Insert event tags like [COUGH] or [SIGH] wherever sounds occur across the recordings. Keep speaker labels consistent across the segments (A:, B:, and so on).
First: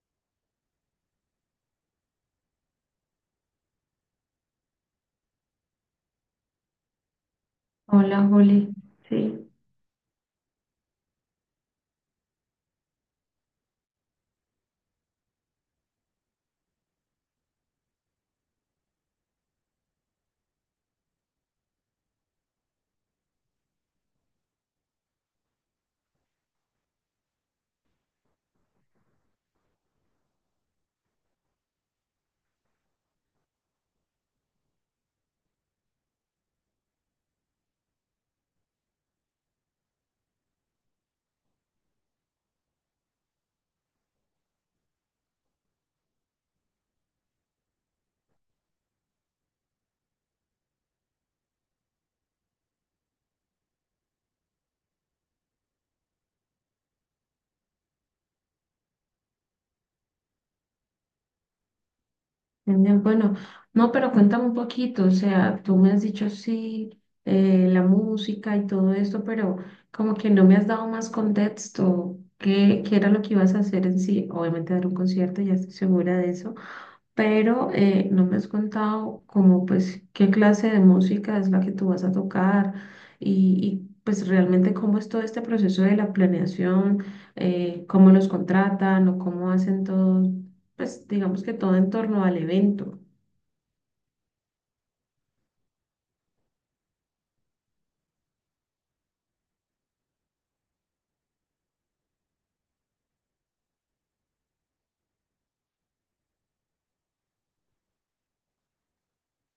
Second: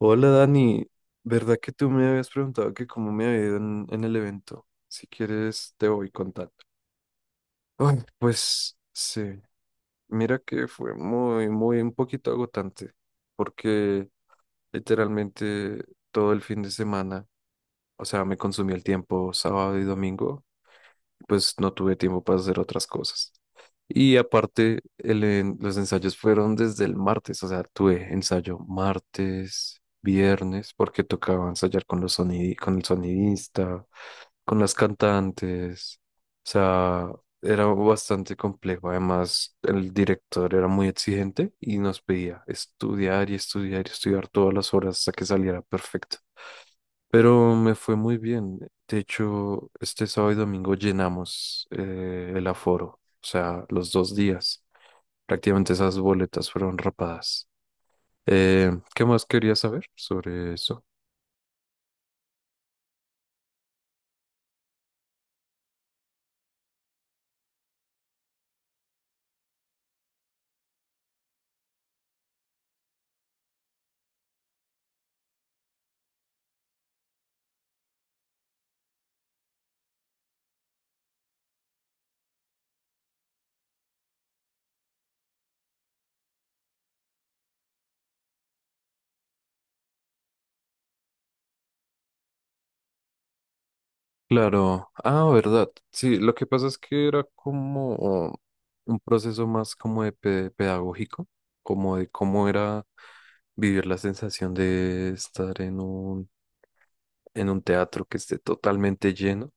A: Hola Dani, ¿verdad que tú me habías preguntado que cómo me había ido en el evento? Si quieres te voy contando. Ay,
B: Hola, Juli.
A: pues sí,
B: Sí,
A: mira que fue muy, un poquito agotante porque literalmente todo el fin de semana, o sea, me consumí el tiempo sábado y domingo, pues no tuve tiempo para hacer otras cosas. Y aparte, los ensayos fueron desde el martes, o sea, tuve ensayo martes, viernes, porque tocaba ensayar con los con el sonidista, con las cantantes, o sea, era bastante complejo. Además, el director era muy exigente y nos pedía estudiar y estudiar y estudiar todas las horas hasta que saliera perfecto. Pero me fue muy bien. De hecho, este sábado y domingo llenamos el aforo, o sea, los dos días. Prácticamente esas boletas fueron rapadas. Eh, ¿Qué más quería saber sobre eso?
B: bien, bueno. No, pero cuéntame un poquito, o sea, tú me has dicho sí, la música y todo esto, pero como que no me has dado más contexto. ¿Qué era lo que ibas a hacer en sí? Obviamente dar un concierto, ya estoy segura de eso, pero no me has contado como pues qué clase de música es la que tú vas a tocar pues realmente cómo es todo este proceso de la planeación, cómo los contratan o cómo hacen todo, pues digamos que todo en torno al evento.
A: Claro, ah, verdad. Sí, lo que pasa es que era como un proceso más como de pedagógico, como de cómo era vivir la sensación de estar en un teatro que esté totalmente lleno,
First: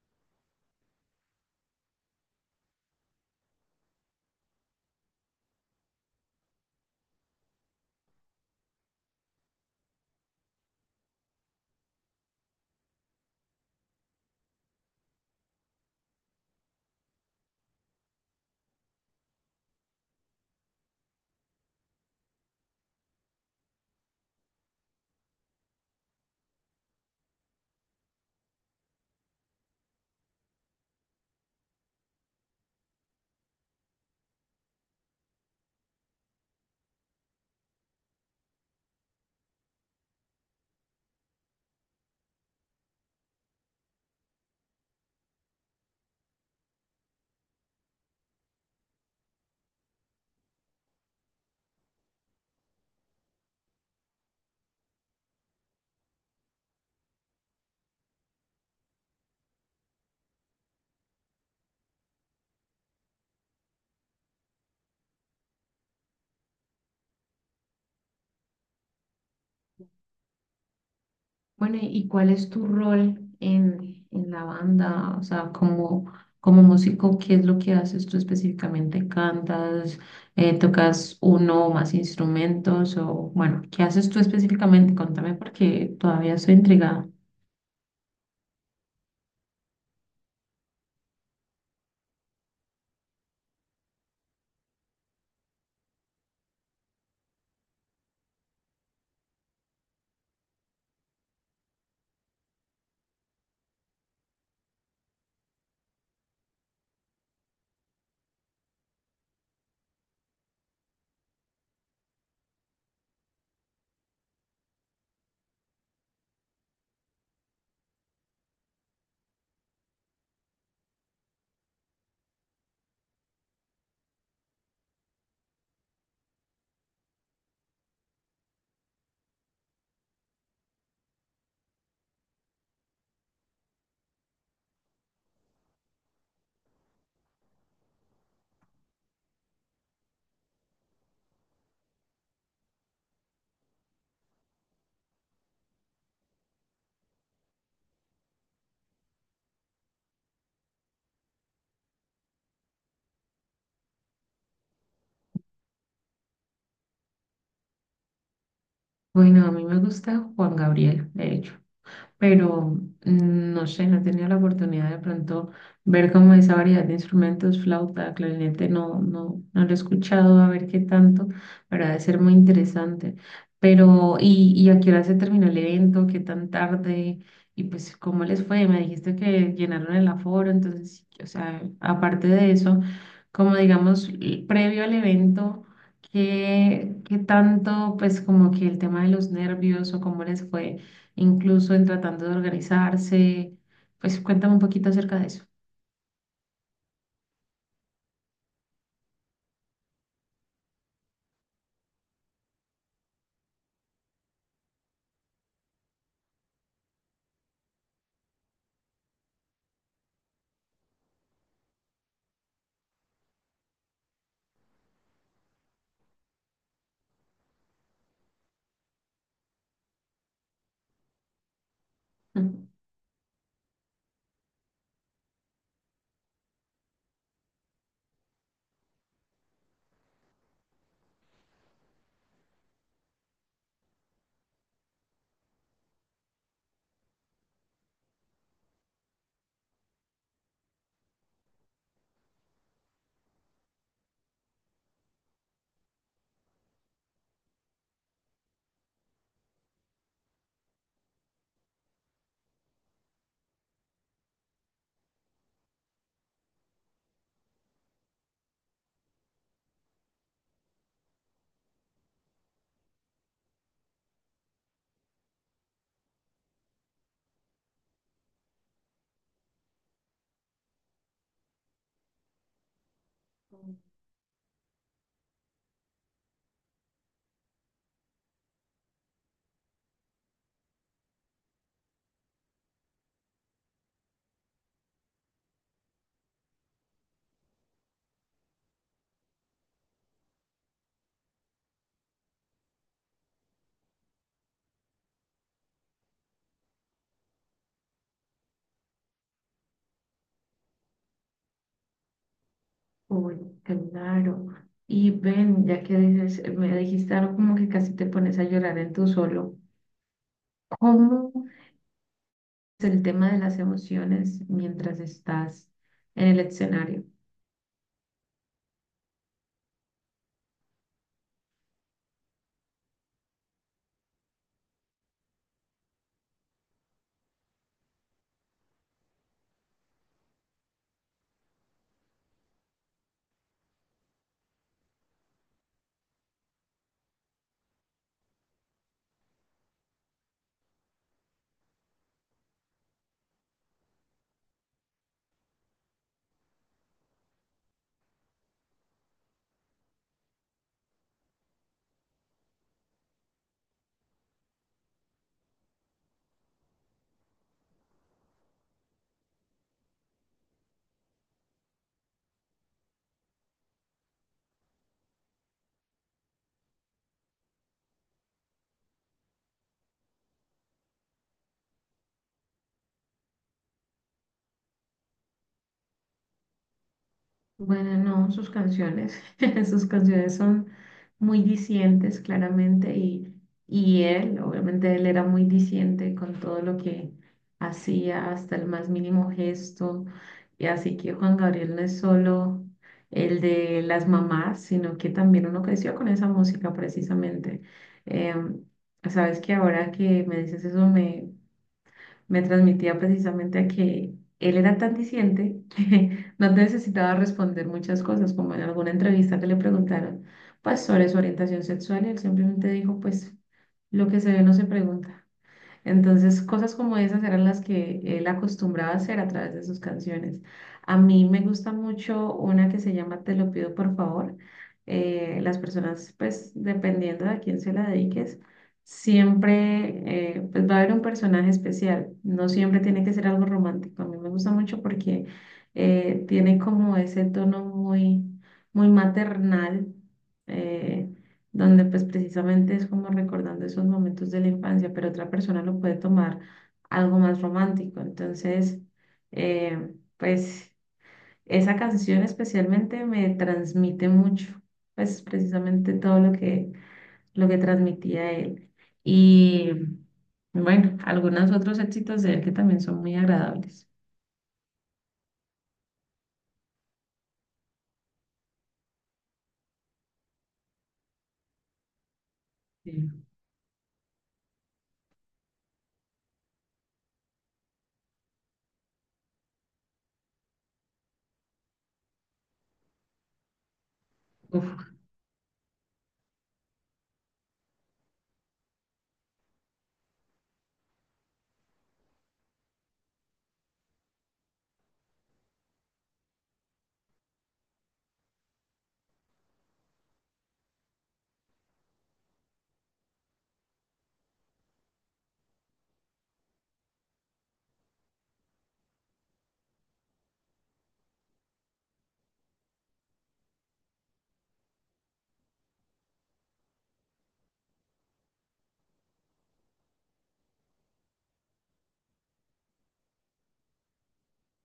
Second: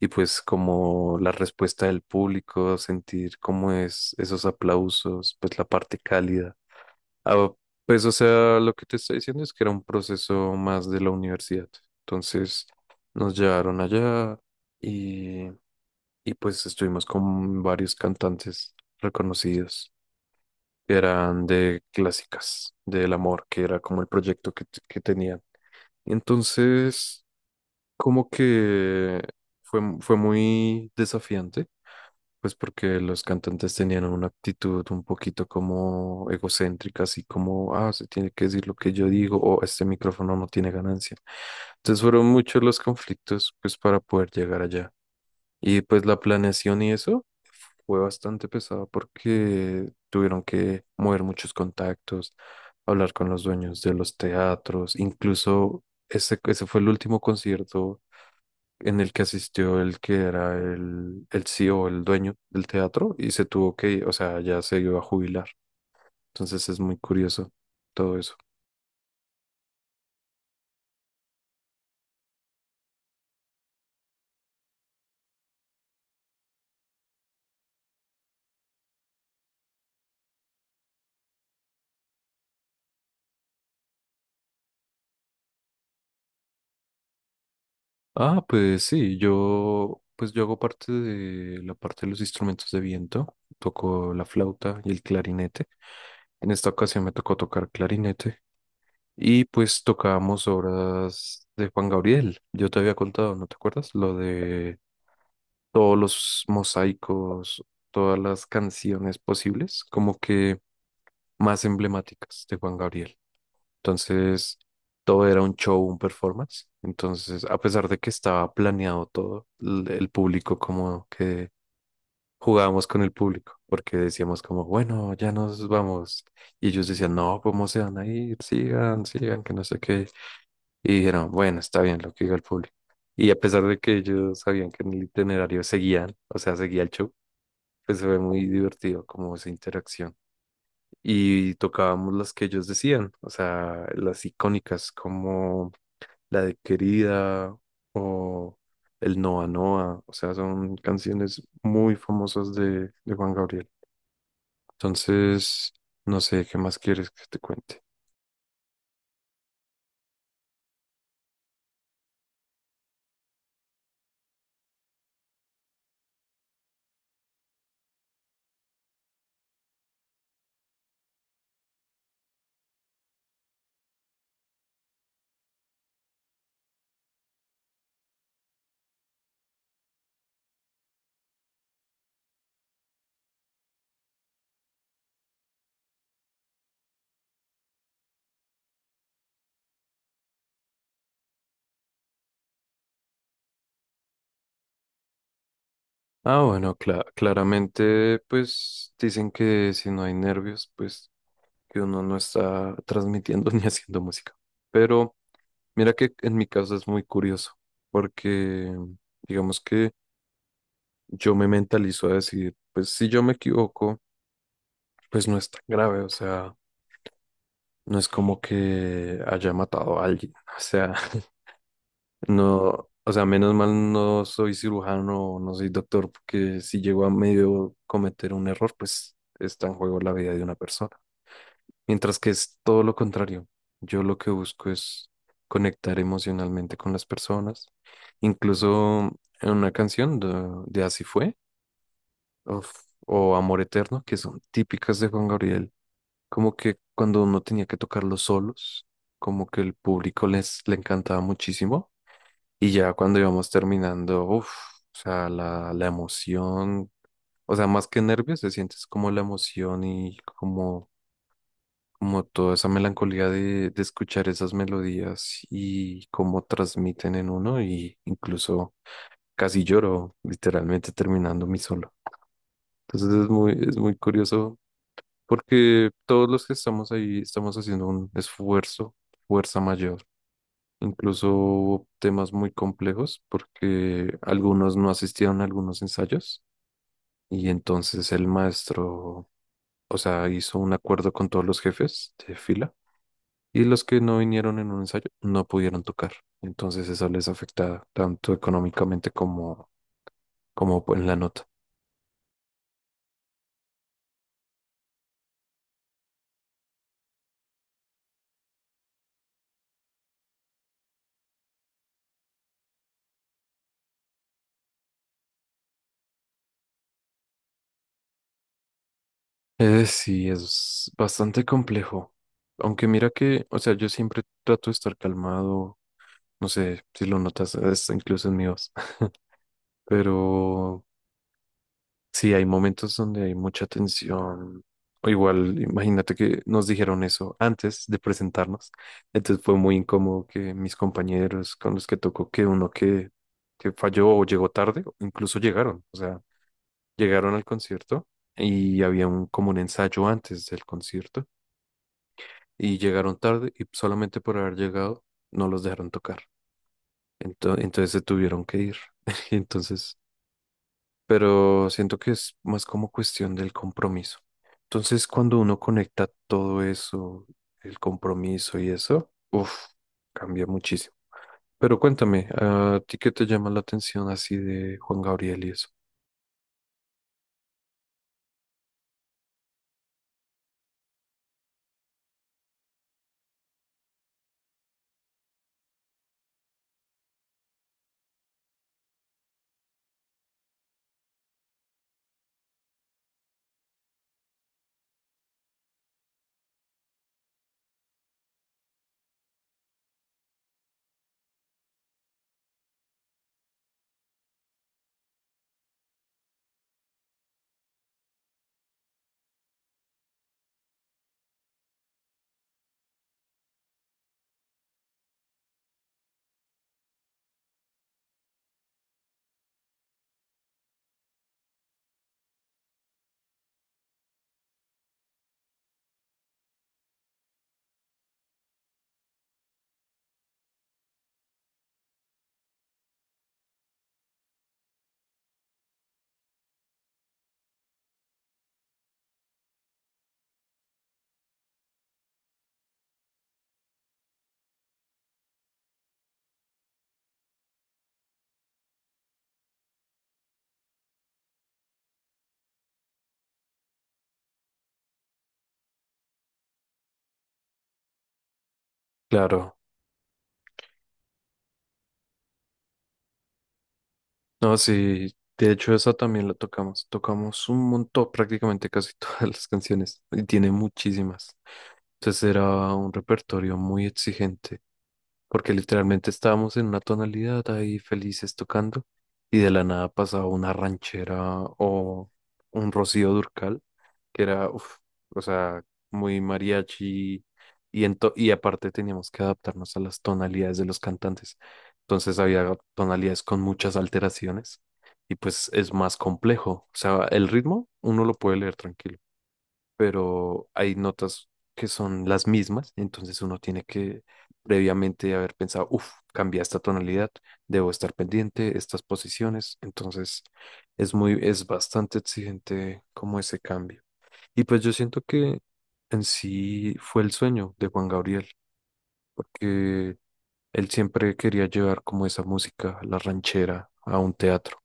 A: y pues como la respuesta del público, sentir cómo es esos aplausos, pues la parte cálida. Ah, pues o sea, lo que te está diciendo es que era un proceso más de la universidad. Entonces nos llevaron allá y, y pues estuvimos con varios cantantes reconocidos que eran de clásicas, del amor, que era como el proyecto que tenían. Entonces, como que fue, fue muy desafiante. Pues porque los cantantes tenían una actitud un poquito como egocéntrica, así como, ah, se tiene que decir lo que yo digo o este micrófono no tiene ganancia. Entonces fueron muchos los conflictos pues para poder llegar allá. Y pues la planeación y eso fue bastante pesada porque tuvieron que mover muchos contactos, hablar con los dueños de los teatros, incluso ese fue el último concierto en el que asistió el que era el CEO, el dueño del teatro, y se tuvo que ir, o sea, ya se iba a jubilar. Entonces es muy curioso todo eso.
B: Bueno, ¿y cuál es tu rol en la banda? O sea, como, como músico, ¿qué es lo que haces tú específicamente? ¿Cantas? ¿Tocas uno o más instrumentos? O bueno, ¿qué haces tú específicamente? Contame porque todavía estoy intrigada.
A: Ah, pues sí, pues yo hago parte de la parte de los instrumentos de viento, toco la flauta y el clarinete. En esta ocasión me tocó tocar clarinete y pues tocábamos obras de Juan Gabriel. Yo te había contado, ¿no te acuerdas? Lo de todos los mosaicos, todas las canciones posibles, como que más emblemáticas de Juan Gabriel. Entonces, todo era un show, un performance. Entonces, a pesar de que estaba planeado todo, el público como que jugábamos con el público, porque decíamos como, bueno, ya nos vamos. Y ellos decían, no, ¿cómo se van a ir? Sigan, sigan, que no sé qué. Y dijeron, bueno, está bien lo que diga el público. Y a pesar de que ellos sabían que en el itinerario seguían, o sea, seguía el show, pues se ve muy divertido como esa interacción. Y tocábamos las que ellos decían, o sea, las icónicas como la de Querida o el Noa Noa, o sea, son canciones muy famosas de Juan Gabriel. Entonces, no sé, ¿qué más quieres que te cuente?
B: Bueno, a mí me gusta Juan Gabriel, de hecho. Pero mm, no sé, no he tenido la oportunidad de pronto ver como esa variedad de instrumentos, flauta, clarinete, no, no, no lo he escuchado, a ver qué tanto, pero ha de ser muy interesante. Pero, ¿y a qué hora se terminó el evento? ¿Qué tan tarde? Y pues, ¿cómo les fue? Me dijiste que llenaron el aforo, entonces, o sea, aparte de eso, como digamos, previo al evento, ¿qué tanto, pues, como que el tema de los nervios o cómo les fue, incluso en tratando de organizarse? Pues cuéntame un poquito acerca de eso.
A: Ah, bueno, claramente, pues dicen que si no hay nervios, pues que uno no está transmitiendo [LAUGHS] ni haciendo música. Pero mira que en mi caso es muy curioso, porque digamos que yo me mentalizo a decir, pues si yo me equivoco, pues no es tan grave, o sea, no es como que haya matado a alguien, o sea, [LAUGHS]
B: Ujú.
A: no, o sea, menos mal no soy cirujano, no soy doctor, porque si llego a medio cometer un error, pues está en juego la vida de una persona. Mientras que es todo lo contrario. Yo lo que busco es conectar emocionalmente con las personas. Incluso en una canción de Así fue, uf, o Amor Eterno, que son típicas de Juan Gabriel, como que cuando uno tenía que tocar los solos, como que el público les le encantaba muchísimo. Y ya cuando íbamos terminando, uff, o sea, la emoción, o sea, más que nervios, se sientes como la emoción y como toda esa melancolía de escuchar esas melodías y cómo transmiten en uno, y incluso casi lloro literalmente terminando mi solo. Entonces es muy curioso porque todos los que estamos ahí estamos haciendo un esfuerzo, fuerza mayor. Incluso hubo temas muy complejos porque algunos no asistieron a algunos ensayos y entonces el maestro, o sea, hizo un acuerdo con todos los jefes de fila. Y los que no vinieron en un ensayo no pudieron tocar. Entonces eso les afecta tanto económicamente como en la nota.
B: Uy, claro. Y ven, ya que dices, me dijiste algo como que casi te pones a llorar en tu solo. ¿Cómo es el tema de las emociones mientras estás en el escenario?
A: Sí, es bastante complejo. Aunque mira que, o sea, yo siempre trato de estar calmado. No sé si lo notas, es incluso en mi voz. [LAUGHS] Pero sí, hay momentos donde hay mucha tensión. O igual, imagínate que nos dijeron eso antes de presentarnos. Entonces fue muy incómodo que mis compañeros con los que tocó, que falló o llegó tarde, o incluso llegaron. O sea, llegaron al concierto y había como un ensayo antes del concierto y llegaron tarde y solamente por haber llegado no los dejaron tocar. Entonces, se tuvieron que ir. [LAUGHS] Entonces pero siento que es más como cuestión del compromiso. Entonces, cuando uno conecta todo eso, el compromiso y eso, uff, cambia muchísimo. Pero cuéntame, ¿a ti qué te llama la atención así de Juan Gabriel y eso?
B: Bueno, no, sus canciones, [LAUGHS] sus canciones son muy dicientes, claramente, y él, obviamente, él era muy diciente con todo lo que hacía, hasta el más mínimo gesto, y así que Juan Gabriel no es solo el de las mamás, sino que también uno creció con esa música, precisamente. Em, sabes que ahora que me dices eso, me transmitía precisamente a que él era tan disidente que [LAUGHS] no necesitaba responder muchas cosas, como en alguna entrevista que le preguntaron, pues sobre su orientación sexual, y él simplemente dijo, pues lo que se ve no se pregunta. Entonces, cosas como esas eran las que él acostumbraba a hacer a través de sus canciones. A mí me gusta mucho una que se llama Te lo pido por favor. Las personas, pues, dependiendo de a quién se la dediques, siempre pues, va a haber un personaje especial. No siempre tiene que ser algo romántico. A mí me gusta mucho porque tiene como ese tono muy, muy maternal, eh, donde pues precisamente es como recordando esos momentos de la infancia, pero otra persona lo puede tomar algo más romántico. Entonces, pues esa canción especialmente me transmite mucho, pues precisamente todo lo que transmitía él.
A: Claro,
B: Y bueno, algunos otros éxitos de él que también son muy agradables.
A: no, sí, de hecho esa también la tocamos, tocamos un montón, prácticamente casi [LAUGHS] todas las canciones, y tiene muchísimas. Entonces era un
B: Sí.
A: repertorio muy exigente. Porque literalmente estábamos en una tonalidad ahí felices tocando y de la nada pasaba una ranchera o un Rocío Durcal, que era, uf,
B: Uf,
A: o sea, muy mariachi y, y aparte teníamos que adaptarnos a las tonalidades de los cantantes. Entonces había tonalidades con muchas alteraciones y pues es más complejo. O sea, el ritmo uno lo puede leer tranquilo, pero hay notas que son las mismas, entonces uno tiene que previamente haber pensado, uff, cambia esta tonalidad, debo estar pendiente, estas posiciones, entonces es bastante exigente como ese cambio. Y pues yo siento que en sí fue el sueño de Juan Gabriel, porque él siempre quería llevar como esa música, la ranchera, a un teatro,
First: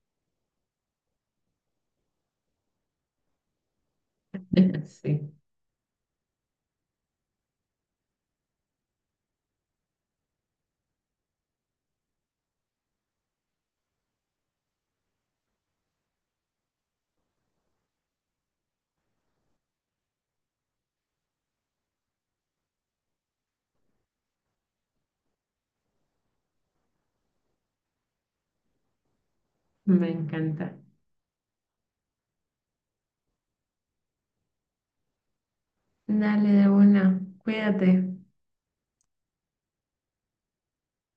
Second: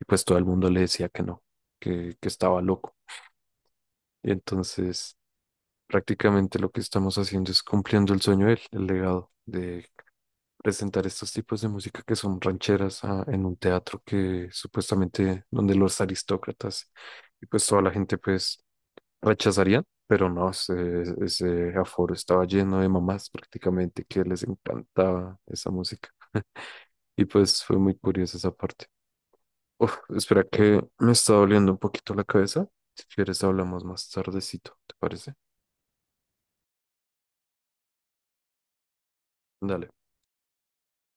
A: y pues todo el mundo le decía que no, que estaba loco. Y
B: [LAUGHS]
A: entonces
B: sí,
A: prácticamente lo que estamos haciendo es cumpliendo el sueño de él, el legado de presentar estos tipos de música que son rancheras, ah, en un teatro que supuestamente donde los aristócratas y pues toda la gente pues rechazarían, pero no, ese aforo estaba lleno de mamás prácticamente que les encantaba esa música. [LAUGHS] Y pues fue muy curiosa esa parte. Uf,
B: me
A: espera
B: encanta.
A: que me está doliendo un poquito la cabeza. Si quieres hablamos más tardecito, ¿te parece?
B: Dale de una, cuídate.
A: Dale.